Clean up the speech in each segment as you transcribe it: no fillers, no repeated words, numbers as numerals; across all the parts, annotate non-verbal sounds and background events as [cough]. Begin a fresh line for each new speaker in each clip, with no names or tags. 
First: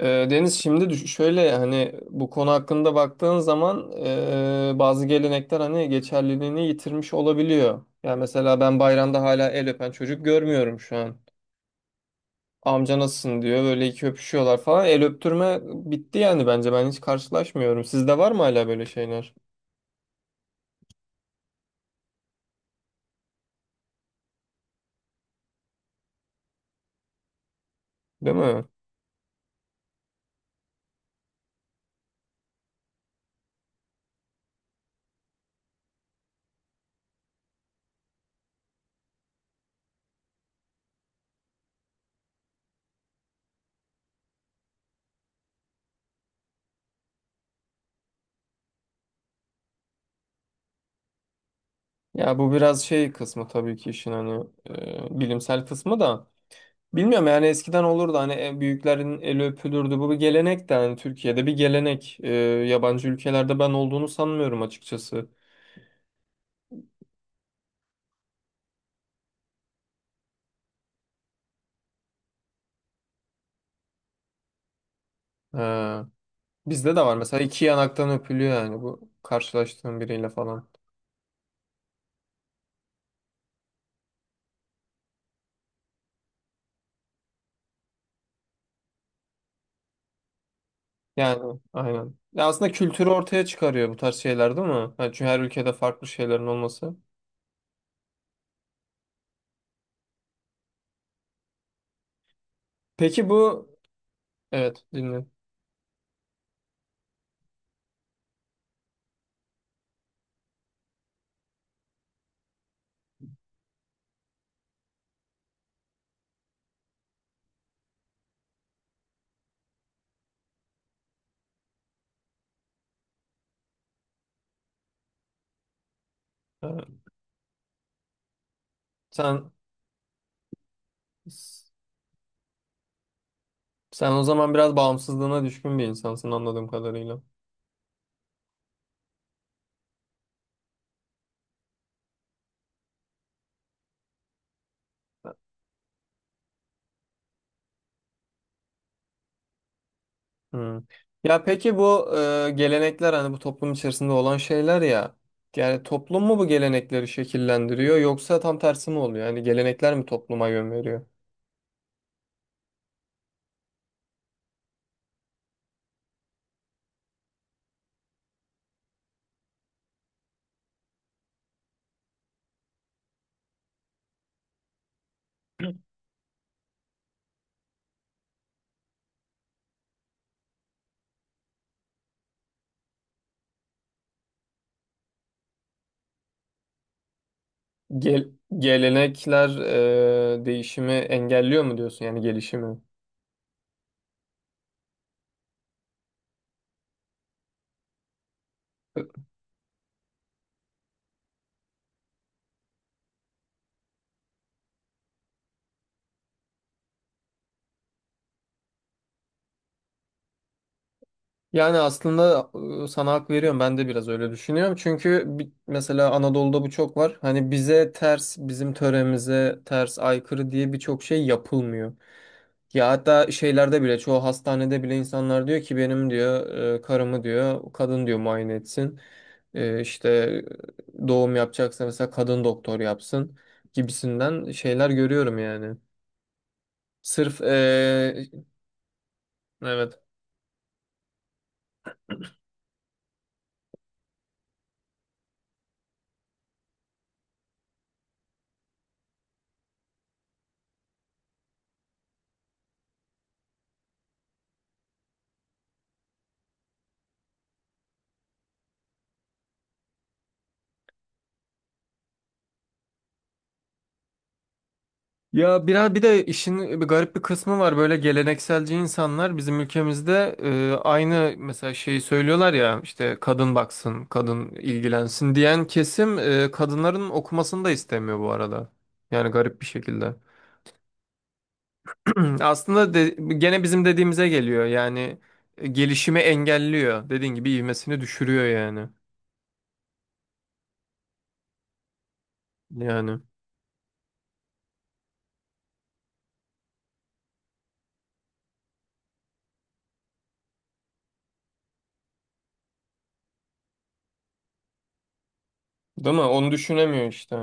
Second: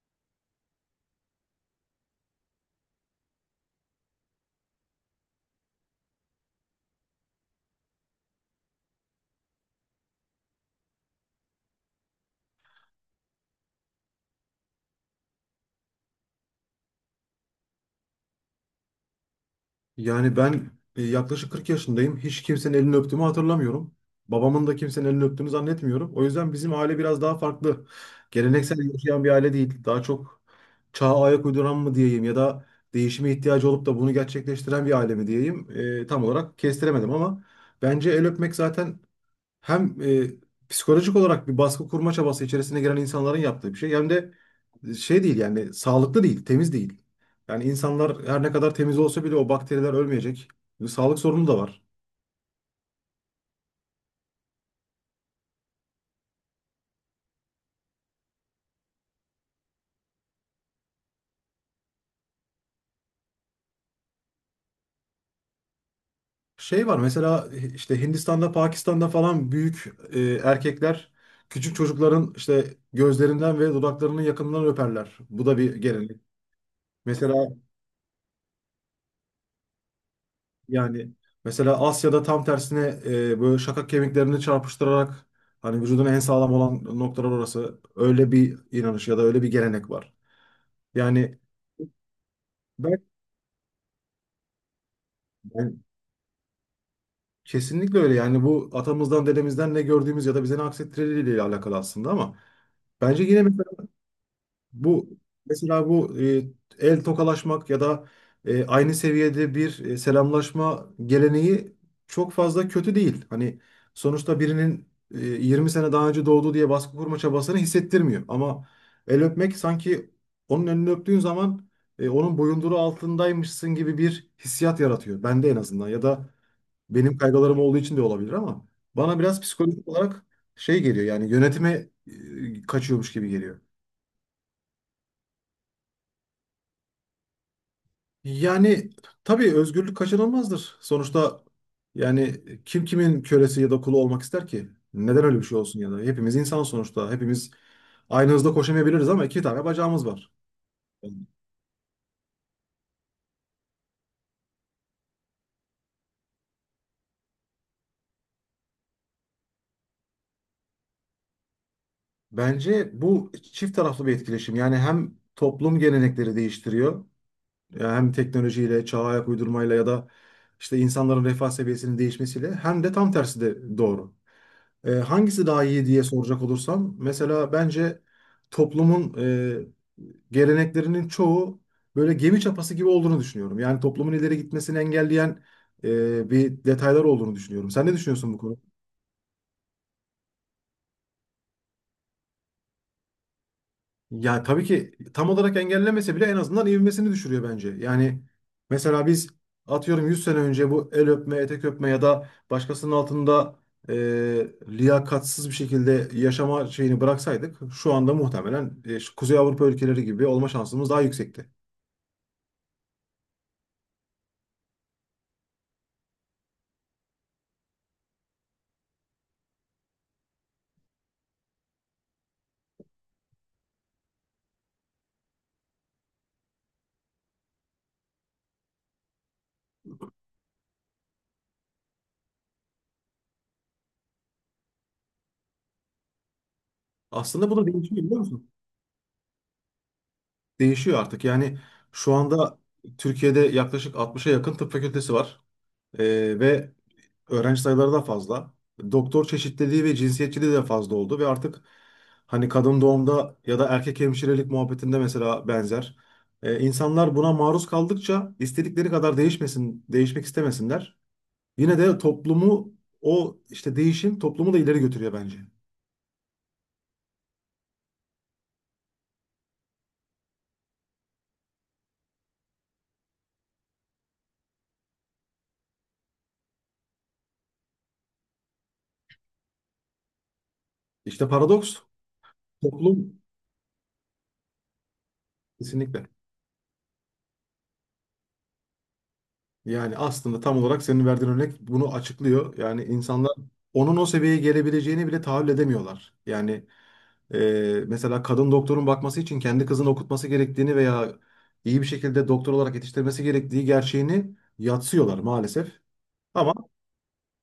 Deniz, şimdi şöyle hani bu konu hakkında baktığın zaman bazı gelenekler hani geçerliliğini yitirmiş olabiliyor. Yani mesela ben bayramda hala el öpen çocuk görmüyorum şu an. Amca nasılsın diyor böyle iki öpüşüyorlar falan. El öptürme bitti yani bence ben hiç karşılaşmıyorum. Sizde var mı hala böyle şeyler?
Yani ben yaklaşık 40 yaşındayım. Hiç kimsenin elini öptüğümü hatırlamıyorum. Babamın da kimsenin elini öptüğünü zannetmiyorum. O yüzden bizim aile biraz daha farklı.
Değil mi?
Geleneksel yaşayan bir aile değil. Daha çok çağa ayak uyduran mı diyeyim ya da değişime ihtiyacı olup da bunu gerçekleştiren bir aile mi diyeyim. Tam olarak kestiremedim ama bence el öpmek zaten hem psikolojik olarak bir baskı kurma çabası içerisine giren insanların yaptığı bir şey hem de şey değil, yani sağlıklı değil, temiz değil. Yani insanlar her ne kadar temiz olsa bile o bakteriler ölmeyecek. Bir sağlık sorunu da var.
Ya bu biraz şey kısmı tabii ki işin hani bilimsel kısmı da. Bilmiyorum yani eskiden olurdu hani en büyüklerin eli öpülürdü. Bu bir gelenek de hani Türkiye'de bir gelenek. Yabancı ülkelerde ben olduğunu sanmıyorum açıkçası.
Şey var mesela, işte Hindistan'da, Pakistan'da falan büyük erkekler küçük çocukların işte gözlerinden ve dudaklarının yakınından öperler. Bu da bir
Ee,
gelenek.
bizde de var
Mesela
mesela iki yanaktan öpülüyor yani bu karşılaştığım biriyle falan.
yani mesela Asya'da tam tersine böyle şakak kemiklerini çarpıştırarak hani vücudun en sağlam olan noktalar orası. Öyle bir inanış ya da öyle bir gelenek var. Yani
Yani aynen. Ya aslında
ben,
kültürü ortaya çıkarıyor bu tarz şeyler değil mi? Ha, çünkü her ülkede
ben
farklı şeylerin olması.
kesinlikle öyle. Yani bu atamızdan, dedemizden ne gördüğümüz ya da bize ne aksettirileriyle alakalı aslında. Ama bence
Peki
yine
bu evet
bu,
dinle.
mesela bu el tokalaşmak ya da aynı seviyede bir selamlaşma geleneği çok fazla kötü değil. Hani sonuçta birinin 20 sene daha önce doğdu diye baskı kurma çabasını hissettirmiyor. Ama el öpmek sanki onun elini öptüğün zaman onun boyunduruğu altındaymışsın gibi bir hissiyat yaratıyor bende, en azından. Ya da
Ee,
benim kaygılarım olduğu için de olabilir, ama bana biraz
sen
psikolojik olarak şey geliyor, yani yönetime kaçıyormuş gibi geliyor.
sen o zaman biraz bağımsızlığına düşkün bir insansın anladığım kadarıyla.
Yani tabii özgürlük kaçınılmazdır. Sonuçta yani kim kimin kölesi ya da kulu olmak ister ki? Neden öyle bir şey olsun ya da? Hepimiz insan sonuçta. Hepimiz aynı hızda koşamayabiliriz ama iki tane bacağımız var.
Hmm. Ya peki bu gelenekler hani bu toplum içerisinde olan şeyler ya. Yani toplum mu bu gelenekleri şekillendiriyor yoksa tam tersi mi oluyor? Yani gelenekler mi topluma yön veriyor?
Bence bu çift taraflı bir etkileşim. Yani hem toplum gelenekleri değiştiriyor, yani hem teknolojiyle, çağa ayak uydurmayla ya da işte insanların refah seviyesinin değişmesiyle, hem de tam tersi de doğru. Hangisi daha iyi diye soracak olursam, mesela bence toplumun geleneklerinin çoğu böyle gemi çapası gibi olduğunu düşünüyorum. Yani toplumun ileri gitmesini engelleyen bir detaylar olduğunu düşünüyorum. Sen ne
Gel-
düşünüyorsun bu konuda?
gelenekler değişimi engelliyor mu diyorsun yani gelişimi?
Ya tabii ki tam olarak engellemese bile en azından ivmesini düşürüyor bence. Yani mesela biz atıyorum 100 sene önce bu el öpme, etek öpme ya da başkasının altında e, liyakatsız bir şekilde yaşama şeyini bıraksaydık şu anda muhtemelen şu Kuzey Avrupa ülkeleri gibi olma şansımız daha yüksekti.
Yani aslında sana hak veriyorum. Ben de biraz öyle düşünüyorum. Çünkü mesela Anadolu'da bu çok var. Hani bize ters, bizim töremize ters, aykırı diye birçok şey yapılmıyor. Ya hatta şeylerde bile, çoğu hastanede bile insanlar diyor ki benim diyor karımı diyor, kadın diyor muayene etsin. İşte doğum yapacaksa mesela kadın doktor yapsın gibisinden şeyler görüyorum yani. Sırf
Aslında bu da değişiyor, biliyor musun?
evet.
Değişiyor artık. Yani şu anda Türkiye'de yaklaşık 60'a yakın tıp fakültesi var. Ve öğrenci sayıları da fazla. Doktor çeşitliliği ve cinsiyetçiliği de fazla oldu ve artık hani kadın doğumda ya da erkek hemşirelik muhabbetinde mesela benzer. İnsanlar buna maruz kaldıkça istedikleri kadar değişmesin, değişmek istemesinler. Yine de toplumu, o işte değişim toplumu da ileri götürüyor bence.
Ya biraz bir de işin bir garip bir kısmı var böyle gelenekselci insanlar bizim ülkemizde aynı mesela şeyi söylüyorlar ya işte kadın baksın, kadın ilgilensin diyen kesim kadınların okumasını da istemiyor bu arada. Yani garip bir şekilde.
İşte paradoks
[clears throat] Aslında
toplum
gene bizim dediğimize geliyor yani
kesinlikle.
gelişimi engelliyor. Dediğin gibi ivmesini düşürüyor yani.
Yani aslında tam olarak senin verdiğin örnek bunu açıklıyor. Yani
Yani
insanlar onun o seviyeye gelebileceğini bile tahayyül edemiyorlar. Yani mesela kadın doktorun bakması için kendi kızını okutması gerektiğini veya iyi bir şekilde doktor olarak yetiştirmesi gerektiği gerçeğini yatsıyorlar maalesef.
değil mi? Onu
Ama
düşünemiyor işte.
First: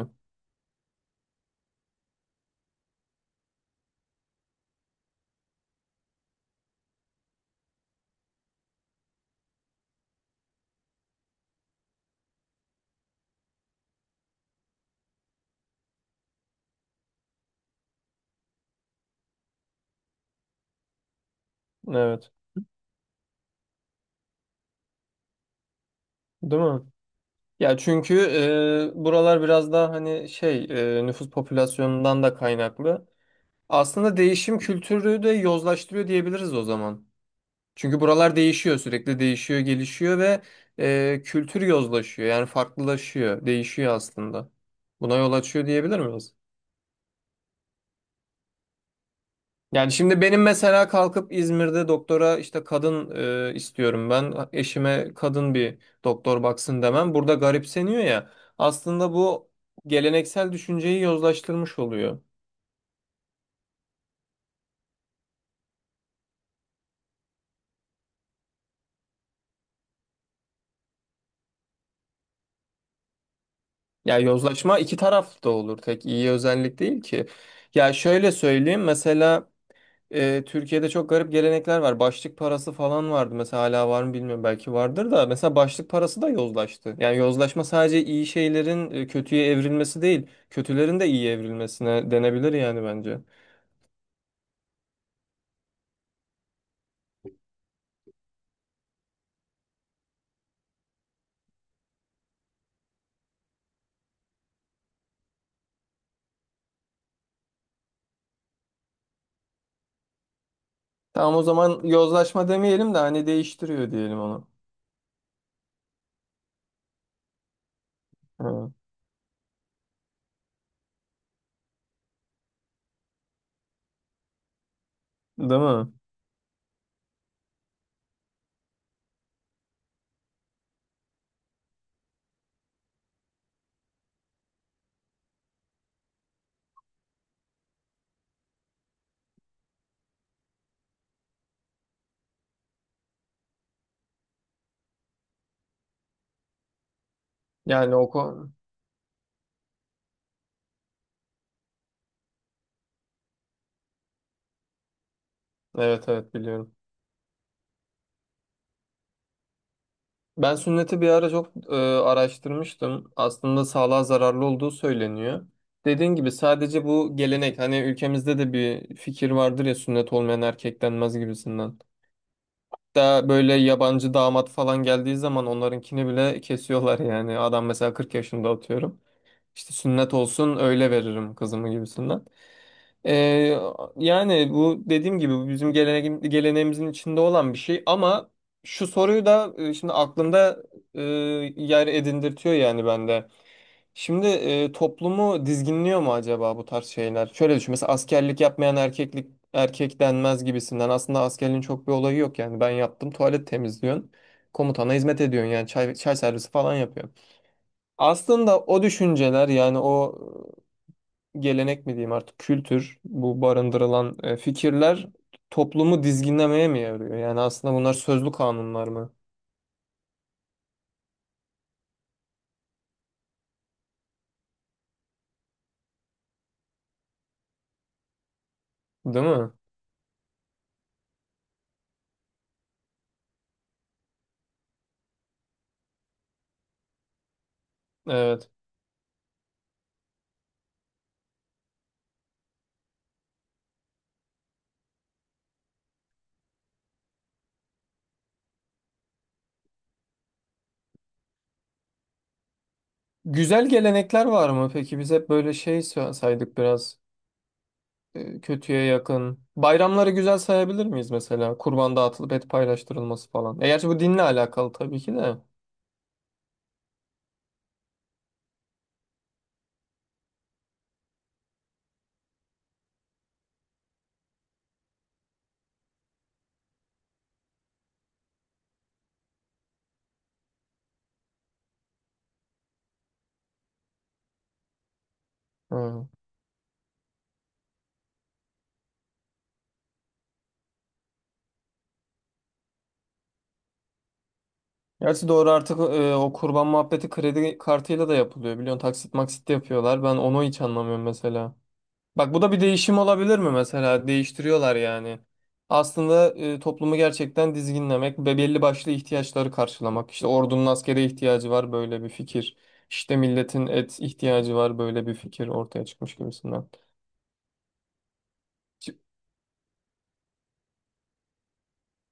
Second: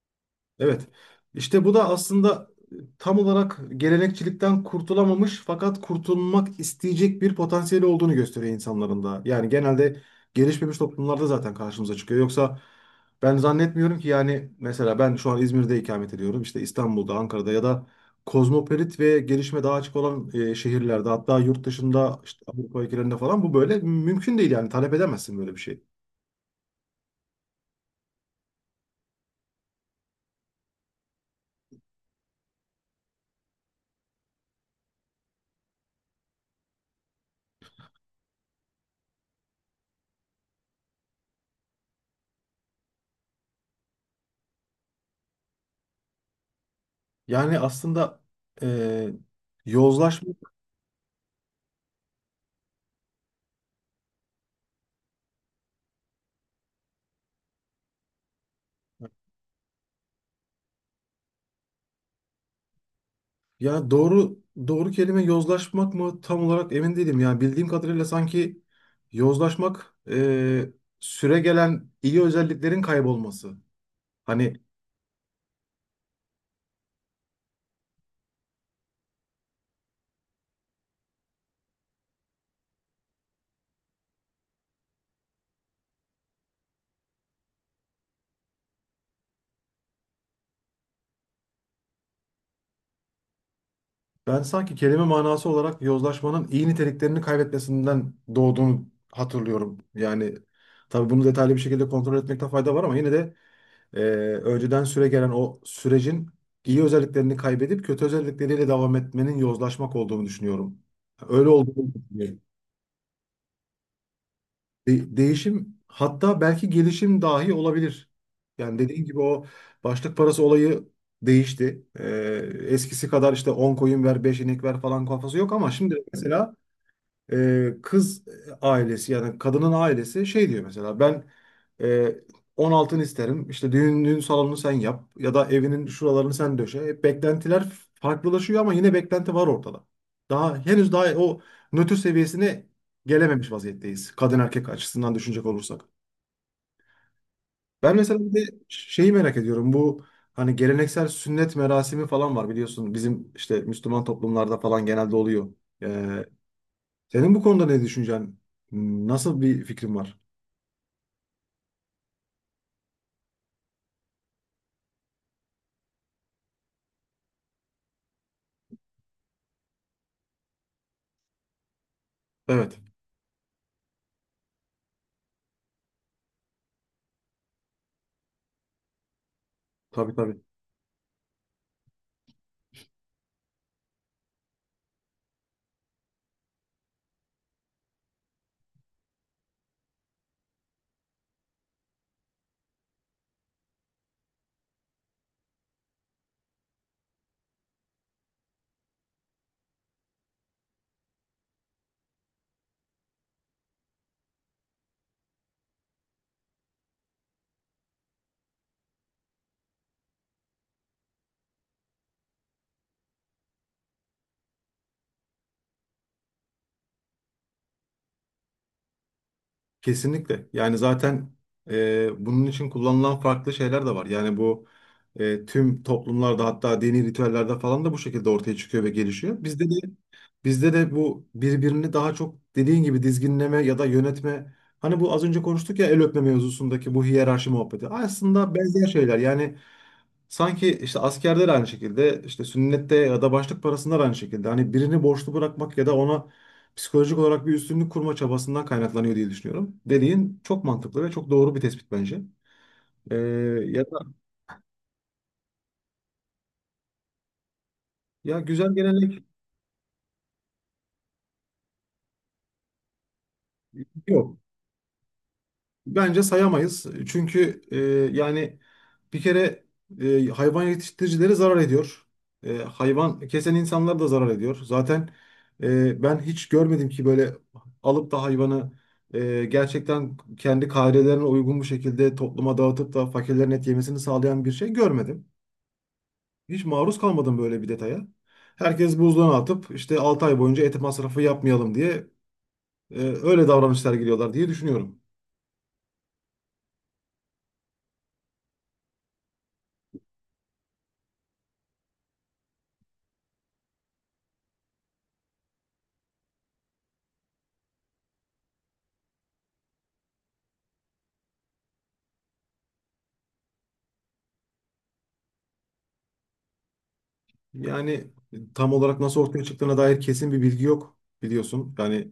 evet. İşte bu da aslında tam olarak gelenekçilikten kurtulamamış fakat kurtulmak isteyecek bir potansiyeli olduğunu gösteriyor insanların da. Yani genelde gelişmemiş toplumlarda zaten karşımıza çıkıyor. Yoksa ben zannetmiyorum ki. Yani mesela ben şu an İzmir'de ikamet ediyorum. İşte İstanbul'da, Ankara'da ya da kozmopolit ve gelişme daha açık olan şehirlerde, hatta yurt dışında
Evet.
işte Avrupa ülkelerinde falan bu böyle mümkün değil, yani talep edemezsin böyle bir şey.
Değil mi? Ya çünkü buralar biraz daha hani şey nüfus popülasyonundan da kaynaklı. Aslında değişim kültürü de yozlaştırıyor diyebiliriz o zaman. Çünkü buralar değişiyor sürekli değişiyor gelişiyor ve kültür yozlaşıyor yani farklılaşıyor değişiyor aslında. Buna yol açıyor diyebilir miyiz?
Yani aslında e,
Yani şimdi
yozlaşma,
benim mesela kalkıp İzmir'de doktora işte kadın istiyorum ben. Eşime kadın bir doktor baksın demem. Burada garipseniyor ya. Aslında bu geleneksel düşünceyi yozlaştırmış oluyor.
ya doğru doğru kelime yozlaşmak mı tam olarak emin değilim. Yani bildiğim kadarıyla sanki yozlaşmak süre gelen iyi özelliklerin kaybolması.
Ya
Hani
yozlaşma iki taraflı da olur. Tek iyi özellik değil ki. Ya şöyle söyleyeyim. Mesela Türkiye'de çok garip gelenekler var. Başlık parası falan vardı. Mesela hala var mı bilmiyorum. Belki vardır da. Mesela başlık parası da yozlaştı. Yani yozlaşma sadece iyi şeylerin kötüye evrilmesi değil. Kötülerin de iyi evrilmesine denebilir yani bence.
ben sanki kelime manası olarak yozlaşmanın iyi niteliklerini kaybetmesinden doğduğunu hatırlıyorum. Yani tabii bunu detaylı bir şekilde kontrol etmekte fayda var ama yine de e, önceden süre gelen o sürecin iyi özelliklerini kaybedip kötü özellikleriyle devam etmenin yozlaşmak olduğunu düşünüyorum.
Tamam o
Öyle
zaman
olduğunu düşünüyorum.
yozlaşma demeyelim de hani değiştiriyor diyelim onu.
Değişim, hatta belki gelişim dahi olabilir.
Hı.
Yani dediğin gibi o başlık parası olayı değişti. Eskisi kadar işte 10 koyun ver, 5 inek ver falan kafası yok
Değil
ama
mi?
şimdi mesela kız ailesi, yani kadının ailesi şey diyor mesela: ben e, 10 altın isterim, işte düğün salonunu sen yap ya da evinin şuralarını sen döşe. Beklentiler farklılaşıyor ama yine beklenti var ortada. Daha henüz daha o nötr seviyesine gelememiş vaziyetteyiz kadın erkek açısından düşünecek olursak.
Yani
Ben
o
mesela bir
konu...
de şeyi merak ediyorum, bu hani geleneksel sünnet merasimi falan var biliyorsun bizim işte Müslüman toplumlarda falan genelde oluyor.
Evet,
Ee,
evet, biliyorum.
senin bu konuda ne düşüncen? Nasıl bir fikrin var?
Ben sünneti bir ara çok araştırmıştım. Aslında sağlığa zararlı olduğu söyleniyor. Dediğin gibi sadece bu gelenek hani ülkemizde de bir fikir vardır ya sünnet olmayan erkek denmez gibisinden.
Evet,
Daha böyle yabancı damat falan geldiği zaman onlarınkini bile kesiyorlar yani. Adam mesela 40 yaşında atıyorum. İşte sünnet
tabii tabii.
olsun öyle veririm kızımı gibisinden. Ee, yani bu dediğim gibi bu bizim geleneğimizin içinde olan bir şey ama şu soruyu da şimdi aklımda e, yer edindirtiyor yani bende. Şimdi toplumu dizginliyor mu acaba bu tarz şeyler? Şöyle düşün mesela askerlik yapmayan erkeklik erkek denmez gibisinden aslında askerliğin çok bir olayı yok yani ben yaptım tuvalet temizliyorsun komutana hizmet ediyorsun yani çay servisi falan yapıyorsun. Aslında o düşünceler yani o gelenek mi diyeyim artık kültür bu barındırılan fikirler toplumu dizginlemeye mi yarıyor? Yani aslında bunlar sözlü kanunlar mı?
Kesinlikle. Yani zaten bunun için kullanılan farklı şeyler de var. Yani bu tüm toplumlarda, hatta dini ritüellerde falan da bu şekilde ortaya çıkıyor ve
Değil
gelişiyor.
mi?
Bizde de bu, birbirini daha çok dediğin gibi dizginleme ya da yönetme. Hani bu az önce konuştuk ya el öpme mevzusundaki bu hiyerarşi muhabbeti.
Evet.
Aslında benzer şeyler. Yani sanki işte askerde de aynı şekilde, işte sünnette ya da başlık parasında da aynı şekilde. Hani birini borçlu bırakmak ya da ona psikolojik olarak bir üstünlük kurma çabasından kaynaklanıyor diye düşünüyorum. Dediğin çok mantıklı ve çok doğru bir tespit bence. Ee,
Güzel
ya da
gelenekler var mı? Peki biz hep böyle şey saydık biraz
ya güzel
kötüye
gelenek
yakın. Bayramları güzel sayabilir miyiz mesela? Kurban dağıtılıp et paylaştırılması falan. E, gerçi bu dinle
yok.
alakalı tabii ki de.
Bence sayamayız. Çünkü yani bir kere hayvan yetiştiricileri zarar ediyor. Hayvan kesen insanlar da zarar ediyor. Zaten ben hiç görmedim ki böyle alıp da hayvanı gerçekten kendi kaidelerine uygun bu şekilde topluma dağıtıp da fakirlerin et yemesini sağlayan bir şey görmedim.
Hı.
Hiç maruz kalmadım böyle bir detaya. Herkes buzluğuna atıp işte 6 ay boyunca et masrafı yapmayalım diye öyle davranışlar geliyorlar diye düşünüyorum.
Gerçi doğru artık o kurban muhabbeti kredi kartıyla da yapılıyor. Biliyorsun taksit maksit de yapıyorlar. Ben onu hiç anlamıyorum mesela. Bak bu da bir değişim olabilir mi mesela? Değiştiriyorlar yani. Aslında toplumu gerçekten dizginlemek ve belli başlı ihtiyaçları karşılamak. İşte ordunun askere ihtiyacı var böyle bir fikir. İşte milletin et ihtiyacı var böyle bir fikir ortaya çıkmış gibisinden.
Yani tam
Ç-
olarak nasıl ortaya çıktığına dair kesin bir bilgi yok biliyorsun. Yani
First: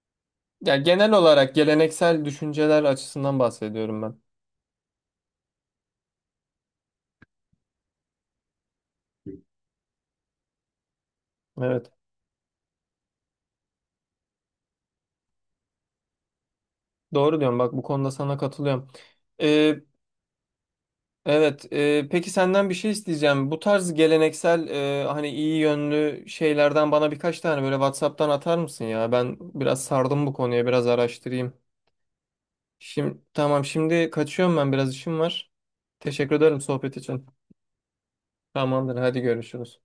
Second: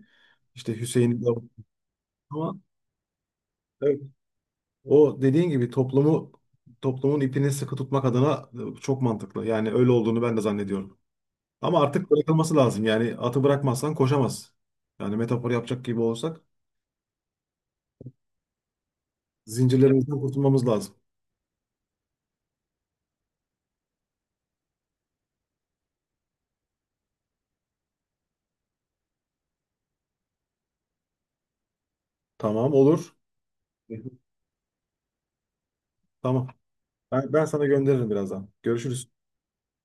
Ya
işte
genel
Hüseyin Davut,
olarak geleneksel
ama
düşünceler açısından bahsediyorum
evet,
ben.
o dediğin gibi toplumu, toplumun ipini sıkı tutmak adına çok mantıklı. Yani öyle olduğunu ben de zannediyorum. Ama
Evet.
artık bırakılması lazım. Yani atı bırakmazsan koşamaz. Yani metafor yapacak gibi olsak,
Doğru diyorsun. Bak bu konuda sana katılıyorum. E,
zincirlerimizden kurtulmamız lazım.
Evet, peki senden bir şey isteyeceğim. Bu tarz geleneksel hani iyi yönlü şeylerden bana birkaç tane böyle WhatsApp'tan atar mısın ya? Ben biraz sardım bu konuya, biraz araştırayım.
Tamam, olur.
Şimdi tamam, şimdi kaçıyorum ben biraz işim var. Teşekkür
Tamam.
ederim sohbet için.
Ben sana gönderirim birazdan.
Tamamdır,
Görüşürüz.
hadi görüşürüz.